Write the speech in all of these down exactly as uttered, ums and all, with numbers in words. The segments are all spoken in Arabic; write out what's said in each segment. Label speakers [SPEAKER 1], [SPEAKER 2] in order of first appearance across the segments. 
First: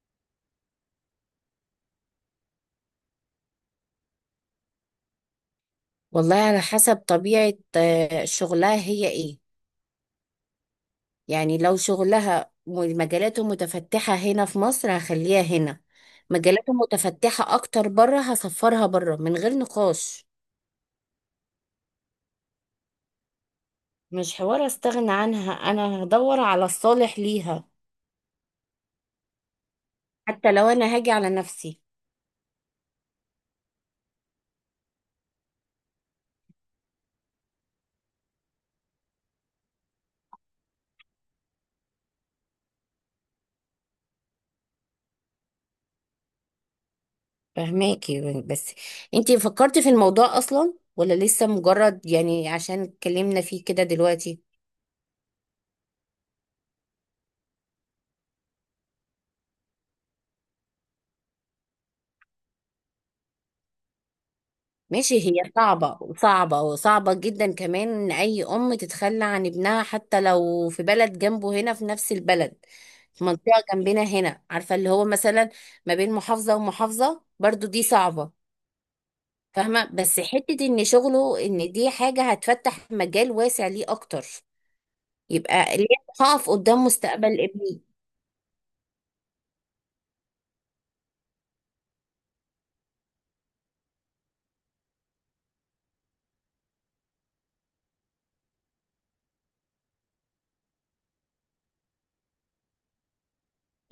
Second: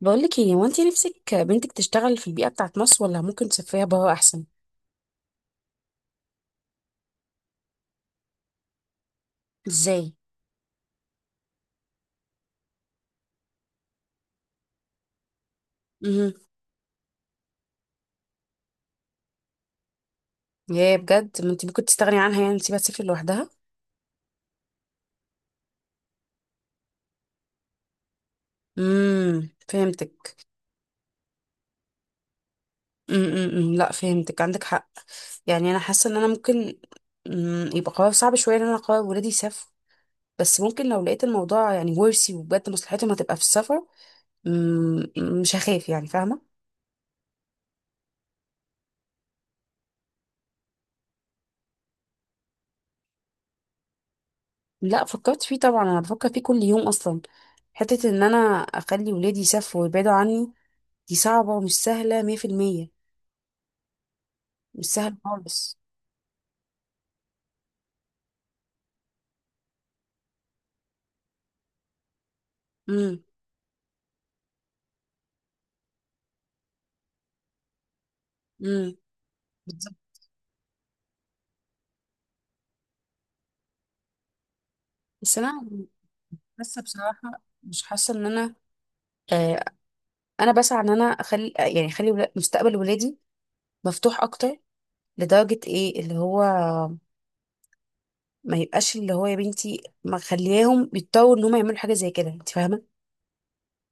[SPEAKER 1] بقولك ايه، هو انت نفسك بنتك تشتغل في البيئة بتاعت مصر ولا ممكن تسافريها برا احسن؟
[SPEAKER 2] والله على حسب طبيعة آه، شغلها هي ايه.
[SPEAKER 1] ازاي؟
[SPEAKER 2] يعني لو شغلها م- مجالاته متفتحة هنا في مصر، هخليها هنا.
[SPEAKER 1] امم.
[SPEAKER 2] مجالاته متفتحة اكتر بره، هسفرها بره من غير نقاش.
[SPEAKER 1] يا بجد، ما انت ممكن تستغني عنها، يعني تسيبها تسافر لوحدها؟
[SPEAKER 2] مش حوار استغنى عنها، انا هدور على الصالح ليها.
[SPEAKER 1] امم، فهمتك.
[SPEAKER 2] حتى لو انا هاجي على نفسي.
[SPEAKER 1] امم، لا، فهمتك، عندك حق. يعني انا حاسة ان انا ممكن. مم، يبقى قرار صعب شوية ان انا اقرر ولادي يسافروا، بس ممكن لو لقيت الموضوع يعني ورثي وبجد مصلحتهم هتبقى في السفر. مم. مش هخاف، يعني فاهمة.
[SPEAKER 2] فهماكي بس. انتي فكرتي في الموضوع اصلا ولا لسه مجرد، يعني عشان اتكلمنا فيه كده دلوقتي؟
[SPEAKER 1] لا، فكرت فيه طبعا، انا بفكر فيه كل يوم اصلا. حتة ان انا اخلي ولادي يسافروا ويبعدوا عني، دي صعبة ومش سهلة مية في المية. مش سهلة
[SPEAKER 2] ماشي، هي
[SPEAKER 1] خالص.
[SPEAKER 2] صعبة وصعبة وصعبة جدا كمان، إن أي أم تتخلى عن ابنها حتى لو في بلد جنبه هنا في نفس البلد.
[SPEAKER 1] امم.
[SPEAKER 2] في منطقة جنبنا هنا، عارفة، اللي هو مثلا ما بين محافظة ومحافظة، برضو دي صعبة.
[SPEAKER 1] امم.
[SPEAKER 2] فاهمة،
[SPEAKER 1] بالظبط.
[SPEAKER 2] بس حتة إن شغله، إن دي حاجة هتفتح مجال واسع ليه أكتر.
[SPEAKER 1] بس أنا
[SPEAKER 2] يبقى ليه؟ هقف
[SPEAKER 1] حاسة
[SPEAKER 2] قدام
[SPEAKER 1] بصراحة،
[SPEAKER 2] مستقبل ابني؟
[SPEAKER 1] مش حاسة إن أنا، آه أنا بسعى إن أنا أخلي، يعني أخلي ولا- مستقبل ولادي مفتوح أكتر، لدرجة إيه اللي هو ما يبقاش، اللي هو يا بنتي ما خليهم يضطروا إن هم يعملوا حاجة زي كده، أنت فاهمة؟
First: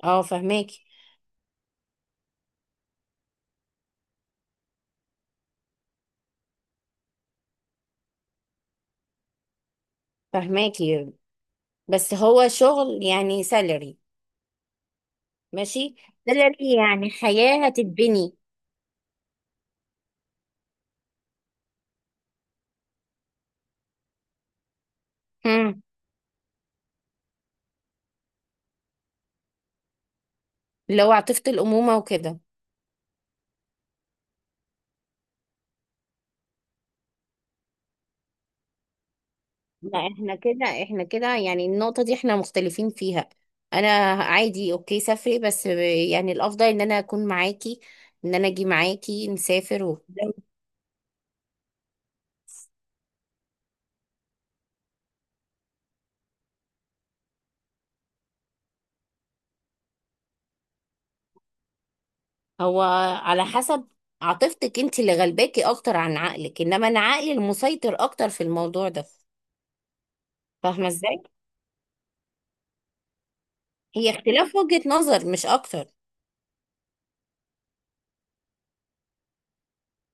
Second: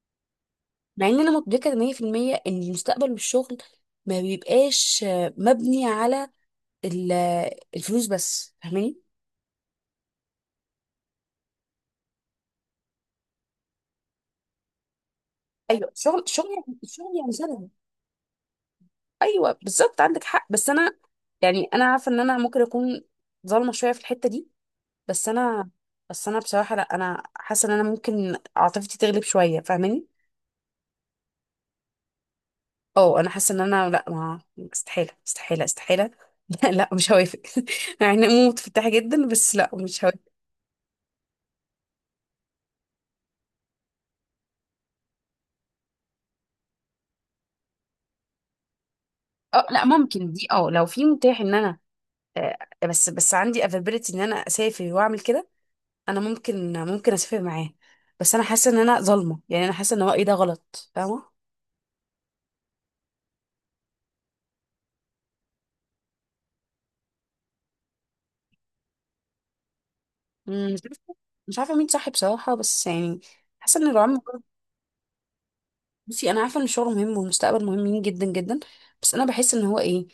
[SPEAKER 2] اه، فهماكي
[SPEAKER 1] مع إن أنا مدركة مية في المية إن المستقبل والشغل ما بيبقاش آه، مبني على ال- الفلوس بس، فاهماني؟
[SPEAKER 2] فهماكي، بس هو شغل يعني سالري.
[SPEAKER 1] ايوه،
[SPEAKER 2] ماشي.
[SPEAKER 1] الشغل الشغل
[SPEAKER 2] سالري
[SPEAKER 1] يعني،
[SPEAKER 2] يعني
[SPEAKER 1] الشغل يعني
[SPEAKER 2] حياة
[SPEAKER 1] سند.
[SPEAKER 2] هتتبني.
[SPEAKER 1] ايوه بالظبط، عندك حق، بس انا يعني انا عارفه ان انا ممكن اكون ظالمه شويه في الحته دي. بس انا،
[SPEAKER 2] مم.
[SPEAKER 1] بس انا بصراحه، لا، انا حاسه ان انا ممكن عاطفتي تغلب شويه، فاهماني.
[SPEAKER 2] اللي هو عاطفة الأمومة وكده.
[SPEAKER 1] اه، انا حاسه ان انا، لا، ما، استحاله استحاله استحاله. لا لا، مش هوافق. يعني أنا متفتحه جدا، بس لا، مش
[SPEAKER 2] لا،
[SPEAKER 1] هوافق.
[SPEAKER 2] احنا كده احنا كده، يعني النقطة دي احنا مختلفين فيها. انا عادي، اوكي، سافري بس. يعني الافضل ان انا اكون معاكي، ان انا اجي معاكي
[SPEAKER 1] اه
[SPEAKER 2] نسافر
[SPEAKER 1] لا،
[SPEAKER 2] و...
[SPEAKER 1] ممكن دي، اه لو في متاح ان انا، آه، بس بس عندي افابيلتي ان انا اسافر واعمل كده، انا ممكن ممكن اسافر معاه. بس انا حاسه ان انا ظالمه، يعني انا حاسه ان رايي ده غلط، فاهمه.
[SPEAKER 2] هو على حسب عاطفتك انت اللي غلباكي اكتر عن عقلك، انما انا عقلي المسيطر اكتر في الموضوع ده.
[SPEAKER 1] مم، مش
[SPEAKER 2] فاهمة
[SPEAKER 1] عارفة،
[SPEAKER 2] ازاي؟
[SPEAKER 1] مش عارفة مين صح بصراحة، بس يعني حاسة ان الرعاة
[SPEAKER 2] هي
[SPEAKER 1] مجرد-
[SPEAKER 2] اختلاف وجهة نظر مش اكتر.
[SPEAKER 1] بصي، انا عارفة ان الشغل مهم والمستقبل مهمين جدا جدا، بس انا بحس ان هو ايه،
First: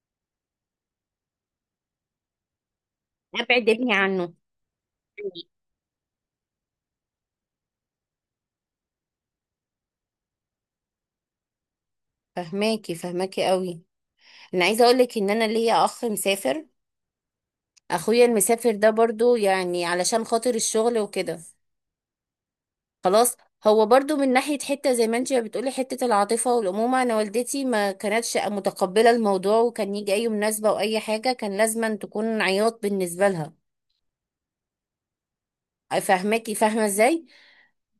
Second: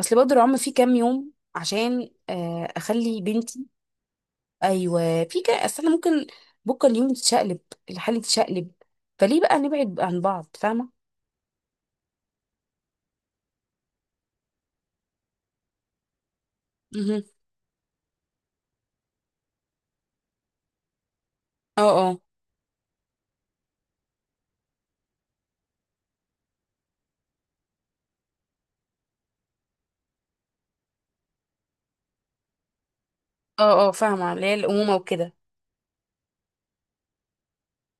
[SPEAKER 1] اصل برضه الرعاة في كام يوم عشان آه، اخلي بنتي،
[SPEAKER 2] ابعد ابني عنه.
[SPEAKER 1] ايوه في كام، اصل انا ممكن بكره اليوم تتشقلب، الحالة تتشقلب، فليه بقى نبعد عن بعض؟ فاهمة؟
[SPEAKER 2] فهماكي فهماكي قوي. انا عايزة اقولك ان انا ليا اخ مسافر.
[SPEAKER 1] مهم.
[SPEAKER 2] اخويا المسافر ده برضو، يعني علشان خاطر الشغل وكده.
[SPEAKER 1] اه اه.
[SPEAKER 2] خلاص. هو برضو من ناحية حتة، زي ما انت بتقولي، حتة العاطفة والأمومة. أنا والدتي ما كانتش متقبلة الموضوع، وكان يجي أي مناسبة أو أي حاجة كان لازما تكون عياط بالنسبة لها.
[SPEAKER 1] اه اه، فاهمة اللي هي الأمومة وكده.
[SPEAKER 2] فاهماكي، فاهمة ازاي؟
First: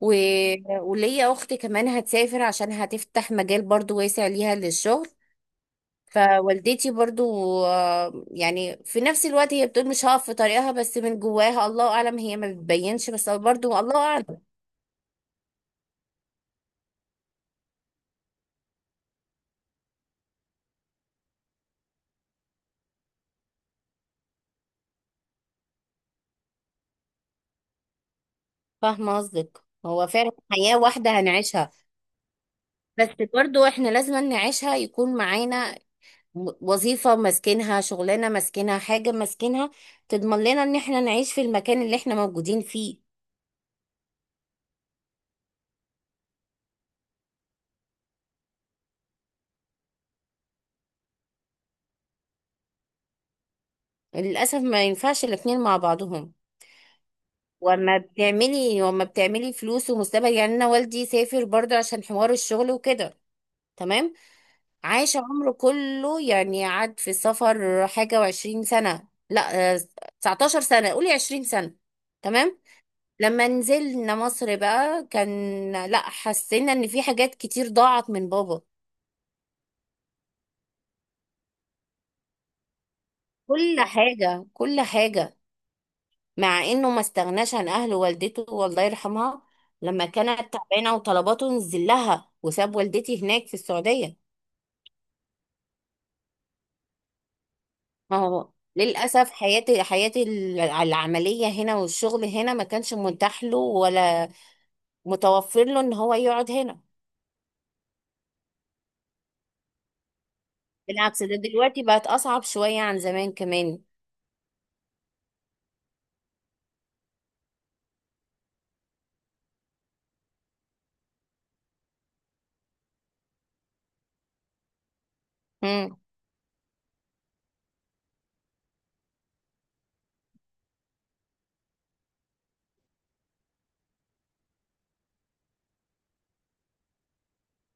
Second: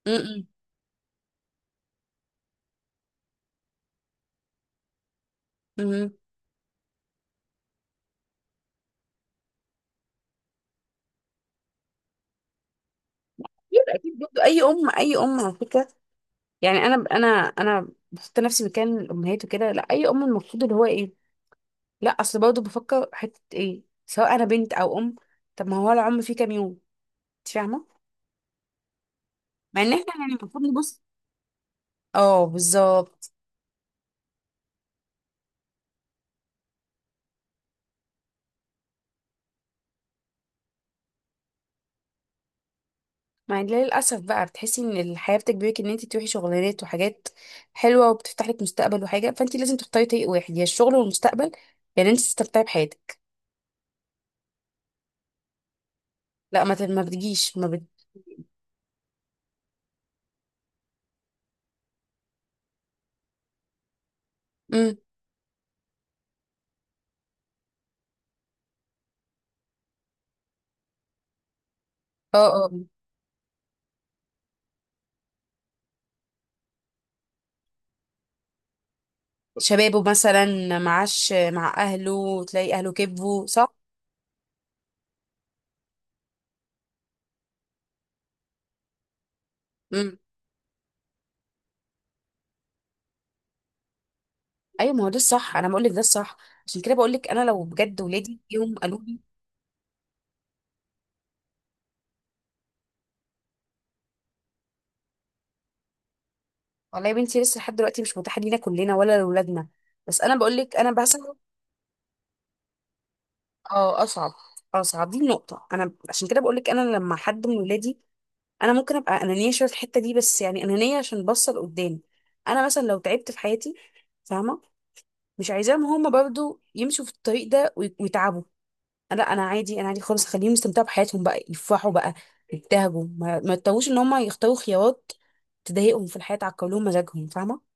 [SPEAKER 2] و...
[SPEAKER 1] امم.
[SPEAKER 2] وليا أخت كمان هتسافر عشان هتفتح مجال برضو واسع ليها للشغل.
[SPEAKER 1] امم.
[SPEAKER 2] فوالدتي برضو، آه، يعني في نفس الوقت هي بتقول مش هقف في طريقها، بس من جواها الله اعلم، هي ما بتبينش، بس برضو
[SPEAKER 1] اكيد
[SPEAKER 2] الله
[SPEAKER 1] اكيد، برضه
[SPEAKER 2] اعلم.
[SPEAKER 1] اي ام اي ام على فكرة. يعني انا انا انا بحط نفسي مكان الامهات وكده، لا اي ام المفروض اللي هو ايه، لا اصل برضه بفكر حته ايه، سواء انا بنت او ام، طب ما هو العمر فيه كام يوم، انت فاهمه،
[SPEAKER 2] فاهمه قصدك،
[SPEAKER 1] مع ان
[SPEAKER 2] هو
[SPEAKER 1] احنا
[SPEAKER 2] فعلا
[SPEAKER 1] يعني المفروض
[SPEAKER 2] حياه
[SPEAKER 1] نبص.
[SPEAKER 2] واحده هنعيشها.
[SPEAKER 1] اه
[SPEAKER 2] بس
[SPEAKER 1] بالظبط.
[SPEAKER 2] برضو احنا لازم نعيشها يكون معانا و- وظيفه ماسكينها، شغلانه ماسكينها، حاجه ماسكينها، تضمن لنا ان احنا نعيش في المكان اللي احنا موجودين فيه.
[SPEAKER 1] مع ان للاسف بقى بتحسي ان الحياه بتجبرك ان انت تروحي شغلانات وحاجات حلوه وبتفتح لك مستقبل وحاجه، فانت لازم تختاري طريق واحد، يا الشغل والمستقبل، يعني انت تستمتعي بحياتك.
[SPEAKER 2] للاسف ما ينفعش الاتنين مع بعضهم.
[SPEAKER 1] لا، ما ت- ما بتجيش، ما بت...
[SPEAKER 2] وما بتعملي وما بتعملي فلوس ومستقبل. يعني انا والدي سافر برضو عشان حوار الشغل وكده. تمام.
[SPEAKER 1] مم.
[SPEAKER 2] عاش عمره كله، يعني قعد في السفر حاجة وعشرين سنة. لا، آه، تسعتاشر سنة، قولي عشرين سنة.
[SPEAKER 1] اه
[SPEAKER 2] تمام.
[SPEAKER 1] اه.
[SPEAKER 2] لما نزلنا مصر بقى كان، لا، حسينا ان في حاجات كتير ضاعت من بابا.
[SPEAKER 1] شبابه مثلا، معاش مع اهله، تلاقي اهله كبوا، صح.
[SPEAKER 2] كل حاجة، كل حاجة. مع انه ما استغناش عن اهله، والدته والله يرحمها لما
[SPEAKER 1] امم.
[SPEAKER 2] كانت تعبانة وطلباته نزل لها، وساب والدتي هناك في السعودية.
[SPEAKER 1] ايوه، ما هو ده الصح، انا بقول لك ده الصح. عشان كده بقول لك، انا لو بجد
[SPEAKER 2] ما
[SPEAKER 1] ولادي
[SPEAKER 2] هو
[SPEAKER 1] يوم قالوا لي.
[SPEAKER 2] للأسف حياتي حياتي ال- العملية هنا، والشغل هنا ما كانش متاح له ولا متوفر له إن هو يقعد هنا.
[SPEAKER 1] والله يا بنتي، لسه لحد دلوقتي مش متاحه لينا كلنا ولا لاولادنا، بس انا بقول لك انا بسعى.
[SPEAKER 2] بالعكس، ده دلوقتي بقت أصعب شوية عن زمان كمان.
[SPEAKER 1] اه اصعب. اصعب، دي النقطه. انا عشان كده بقول لك، انا لما حد من ولادي، انا ممكن ابقى انانيه شويه في الحته دي، بس يعني انانيه عشان بصل قدام. انا مثلا لو تعبت في حياتي، فاهمه، مش عايزاهم
[SPEAKER 2] امم
[SPEAKER 1] هما برضو يمشوا في الطريق ده ويتعبوا، لا انا عادي، انا عادي خالص، خليهم يستمتعوا بحياتهم بقى، يفرحوا بقى، يبتهجوا، ما, ما يضطروش ان هم يختاروا خيارات تضايقهم في الحياه، تعكر لهم مزاجهم، فاهمه.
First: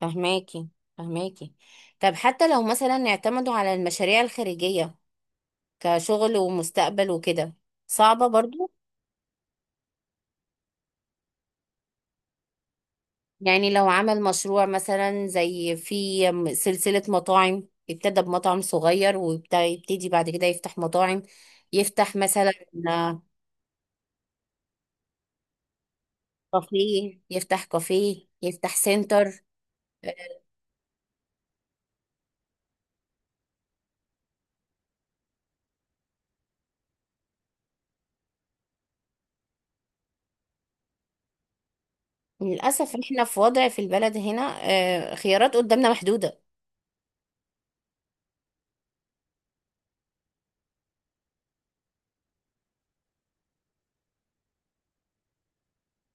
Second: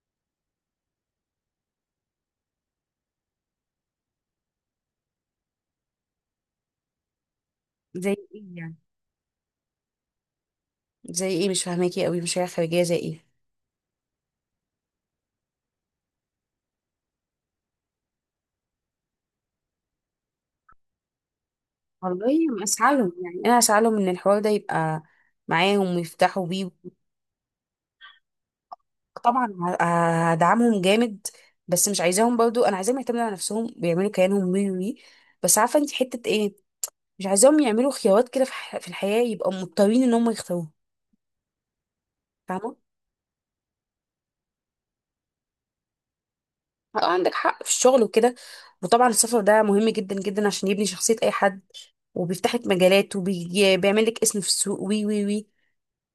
[SPEAKER 2] فهماكي فهماكي. طب، حتى لو مثلا اعتمدوا على المشاريع الخارجية كشغل ومستقبل وكده.
[SPEAKER 1] زي
[SPEAKER 2] صعبة
[SPEAKER 1] ايه
[SPEAKER 2] برضو.
[SPEAKER 1] يعني؟ زي ايه؟ مش فاهماكي قوي، مشاريع خارجيه زي ايه؟
[SPEAKER 2] يعني لو عمل مشروع مثلا، زي في سلسلة مطاعم، ابتدى بمطعم صغير ويبتدي بعد كده يفتح مطاعم، يفتح
[SPEAKER 1] والله
[SPEAKER 2] مثلا
[SPEAKER 1] ما اسعالهم، يعني انا اسعالهم ان الحوار ده يبقى معاهم ويفتحوا بيه.
[SPEAKER 2] كافيه، يفتح كافيه، يفتح سنتر.
[SPEAKER 1] طبعا، ه- هدعمهم جامد، بس مش عايزاهم برضو، انا عايزاهم يعتمدوا على نفسهم ويعملوا كيانهم وي وي، بس عارفه انت حته ايه، مش عايزاهم يعملوا خيارات كده في, ح- في الحياه يبقوا مضطرين ان هم يختاروها، فاهمه.
[SPEAKER 2] للأسف احنا في وضع في البلد هنا، آه، خيارات قدامنا محدودة.
[SPEAKER 1] اه عندك حق في الشغل وكده، وطبعا السفر ده مهم جدا جدا عشان يبني شخصية أي حد، وبيفتح لك مجالات وبيعمل لك اسم في السوق وي وي وي،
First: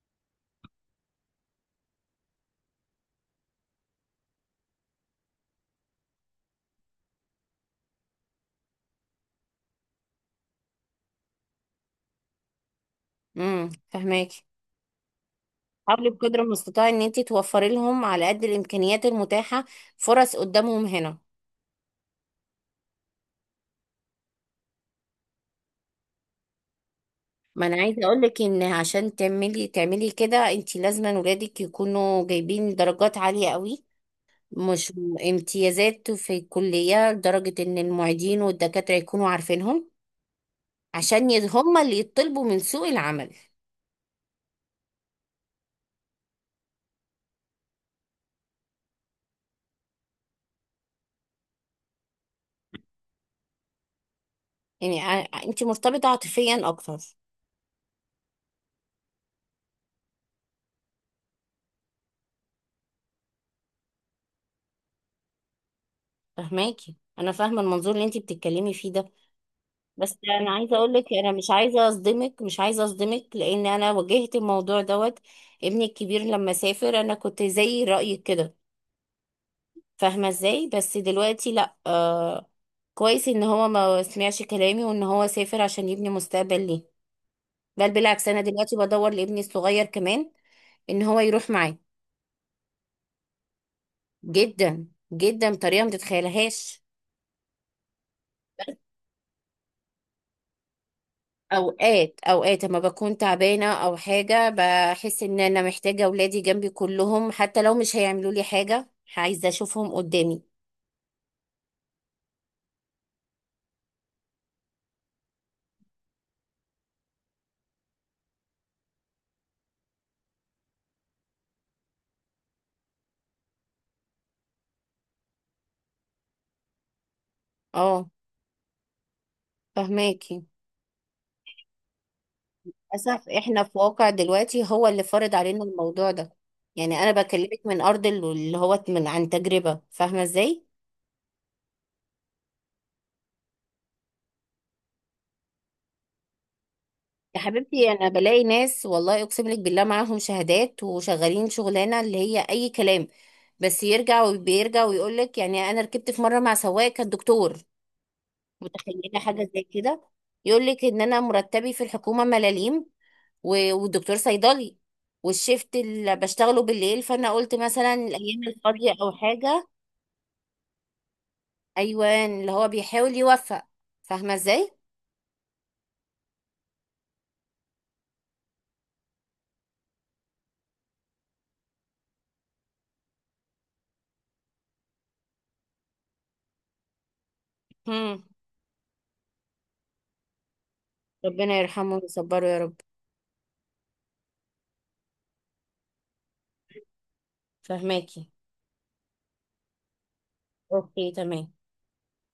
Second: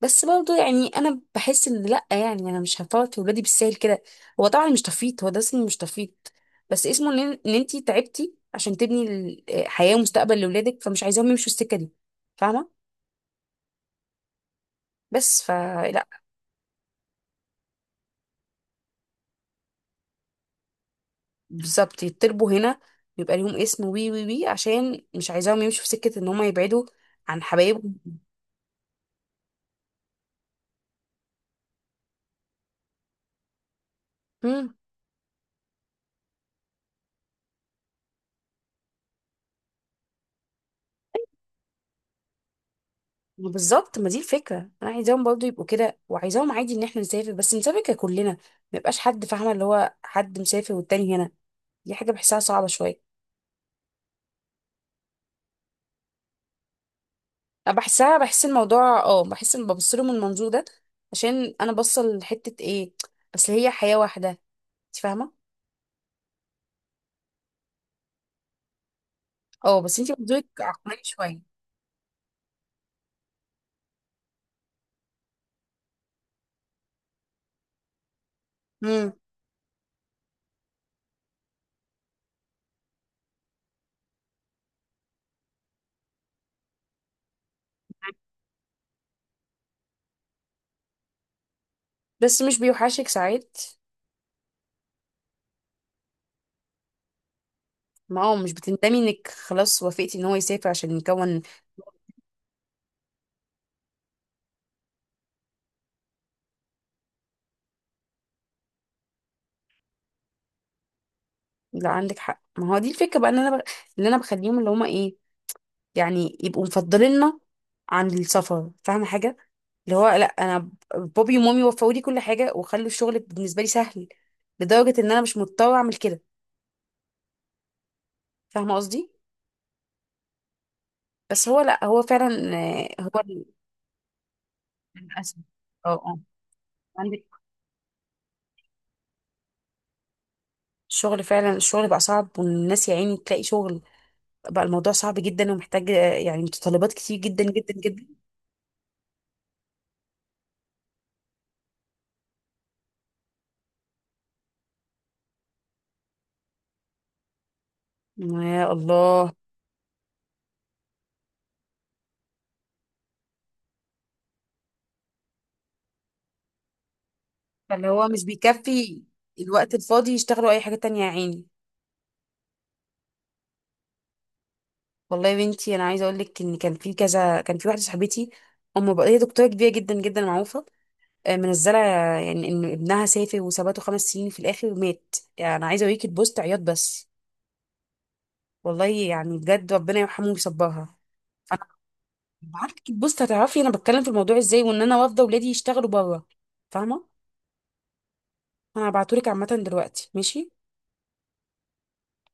[SPEAKER 1] بس برضه يعني أنا بحس إن لأ، يعني أنا مش هفوت في ولادي بالسهل كده. هو طبعا مش تفيت، هو ده اسمه مش تفيت، بس اسمه إن إن أنتي تعبتي عشان تبني ال- آه، حياة ومستقبل لأولادك، فمش عايزاهم يمشوا السكة دي، فاهمة؟
[SPEAKER 2] امم فهماكي.
[SPEAKER 1] بس فلأ.
[SPEAKER 2] حاولي بقدر المستطاع ان انت توفري لهم على قد الامكانيات المتاحة فرص قدامهم هنا.
[SPEAKER 1] بالظبط، يتربوا هنا، يبقى ليهم اسم وي وي وي، عشان مش عايزاهم يمشوا في سكة إن هما يبعدوا عن
[SPEAKER 2] ما انا
[SPEAKER 1] حبايبهم.
[SPEAKER 2] عايزه اقول لك ان عشان تعملي تعملي كده، انت لازم ولادك يكونوا جايبين درجات عاليه قوي، مش امتيازات في الكليه، لدرجه ان المعيدين والدكاتره يكونوا عارفينهم، عشان ي- هم اللي يطلبوا من سوق العمل.
[SPEAKER 1] ما بالظبط، ما دي الفكره، انا عايزاهم برضو يبقوا كده، وعايزاهم عادي ان احنا نسافر، بس نسافر ككلنا، ما يبقاش حد، فاهمه، اللي هو حد مسافر والتاني هنا، دي حاجه بحسها صعبه شويه.
[SPEAKER 2] يعني ع- انت مرتبطه عاطفيا اكتر.
[SPEAKER 1] انا بحسها، بحس الموضوع، اه بحس ان ببص له من المنظور ده، عشان انا بصل لحته ايه، اصل هي حياه واحده، انت فاهمه.
[SPEAKER 2] فهماكي، انا فاهمه المنظور اللي انت بتتكلمي فيه ده.
[SPEAKER 1] اه بس انت
[SPEAKER 2] بس
[SPEAKER 1] منظورك
[SPEAKER 2] انا عايزه اقول
[SPEAKER 1] عقلاني
[SPEAKER 2] لك، انا
[SPEAKER 1] شويه.
[SPEAKER 2] مش عايزه اصدمك، مش عايزه اصدمك، لان انا واجهت الموضوع دوت. ابني الكبير لما سافر، انا كنت زي رايك كده.
[SPEAKER 1] امم.
[SPEAKER 2] فاهمة ازاي؟ بس دلوقتي لا، آه كويس ان هو ما سمعش كلامي وان هو سافر عشان يبني مستقبل ليه. بل بالعكس، انا دلوقتي بدور لابني الصغير كمان ان هو يروح معاه.
[SPEAKER 1] بس مش بيوحشك ساعات؟
[SPEAKER 2] جدا، جدا بطريقة ما تتخيلهاش.
[SPEAKER 1] ما هو مش بتندمي انك خلاص وافقتي ان هو يسافر عشان يكون.
[SPEAKER 2] اوقات اوقات، اما بكون تعبانة او حاجة، بحس ان انا محتاجة اولادي جنبي كلهم حتى لو مش هيعملوا لي حاجة. عايزة اشوفهم قدامي.
[SPEAKER 1] لو عندك حق، ما هو دي الفكره بقى، ان انا بخ... اللي انا بخليهم، اللي هما ايه، يعني يبقوا مفضليننا عن السفر، فاهمة حاجة؟ اللي هو لا، انا ب- بابي ومامي وفقوا لي كل حاجة وخلوا الشغل بالنسبة لي سهل، لدرجة ان انا مش مضطرة اعمل كده،
[SPEAKER 2] اه،
[SPEAKER 1] فاهمة قصدي.
[SPEAKER 2] فهماكي.
[SPEAKER 1] بس هو لا، هو فعلا، آه، هو
[SPEAKER 2] للأسف
[SPEAKER 1] ال-
[SPEAKER 2] إحنا في واقع دلوقتي هو اللي فرض
[SPEAKER 1] للأسف.
[SPEAKER 2] علينا
[SPEAKER 1] اه
[SPEAKER 2] الموضوع
[SPEAKER 1] اه.
[SPEAKER 2] ده. يعني أنا
[SPEAKER 1] عندك
[SPEAKER 2] بكلمك من أرض ال- اللي هو من عن تجربة، فاهمة إزاي؟
[SPEAKER 1] الشغل فعلا، الشغل بقى صعب، والناس يا عيني تلاقي شغل، بقى الموضوع صعب جدا، ومحتاج آه، يعني متطلبات كتير
[SPEAKER 2] يا
[SPEAKER 1] جدا جدا
[SPEAKER 2] حبيبتي،
[SPEAKER 1] جدا.
[SPEAKER 2] أنا بلاقي ناس، والله أقسم لك بالله، معاهم شهادات وشغالين شغلانة اللي هي أي كلام. بس يرجع وبيرجع ويقول لك. يعني أنا ركبت في مرة مع سواق كان دكتور.
[SPEAKER 1] يا
[SPEAKER 2] متخيلة
[SPEAKER 1] الله،
[SPEAKER 2] حاجة زي كده؟ يقول لك إن أنا مرتبي في الحكومة ملاليم، و- والدكتور صيدلي، والشيفت اللي بشتغله بالليل، فانا قلت
[SPEAKER 1] فاللي
[SPEAKER 2] مثلا
[SPEAKER 1] هو مش
[SPEAKER 2] الايام الفاضيه
[SPEAKER 1] بيكفي،
[SPEAKER 2] او حاجه.
[SPEAKER 1] الوقت الفاضي يشتغلوا اي حاجة تانية يا عيني.
[SPEAKER 2] ايوان، اللي هو بيحاول يوفق. فاهمه ازاي؟
[SPEAKER 1] والله يا بنتي، انا عايزه اقول لك، ان كان في كذا، كان في واحده صاحبتي ام، بقى هي دكتوره كبيره جدا جدا معروفه، آه، منزله، يعني ان ابنها سافر وثبته خمس سنين، في الاخر مات، يعني انا عايزه اوريك البوست، عياط بس،
[SPEAKER 2] هم.
[SPEAKER 1] والله يعني بجد، ربنا يرحمه ويصبرها.
[SPEAKER 2] ربنا
[SPEAKER 1] انا
[SPEAKER 2] يرحمه ويصبره يا رب.
[SPEAKER 1] بعتلك البوست هتعرفي انا بتكلم في الموضوع ازاي، وان انا رافضه ولادي يشتغلوا بره، فاهمه.
[SPEAKER 2] فاهماكي.
[SPEAKER 1] انا هبعتهولك، عامه دلوقتي ماشي.
[SPEAKER 2] اوكي تمام.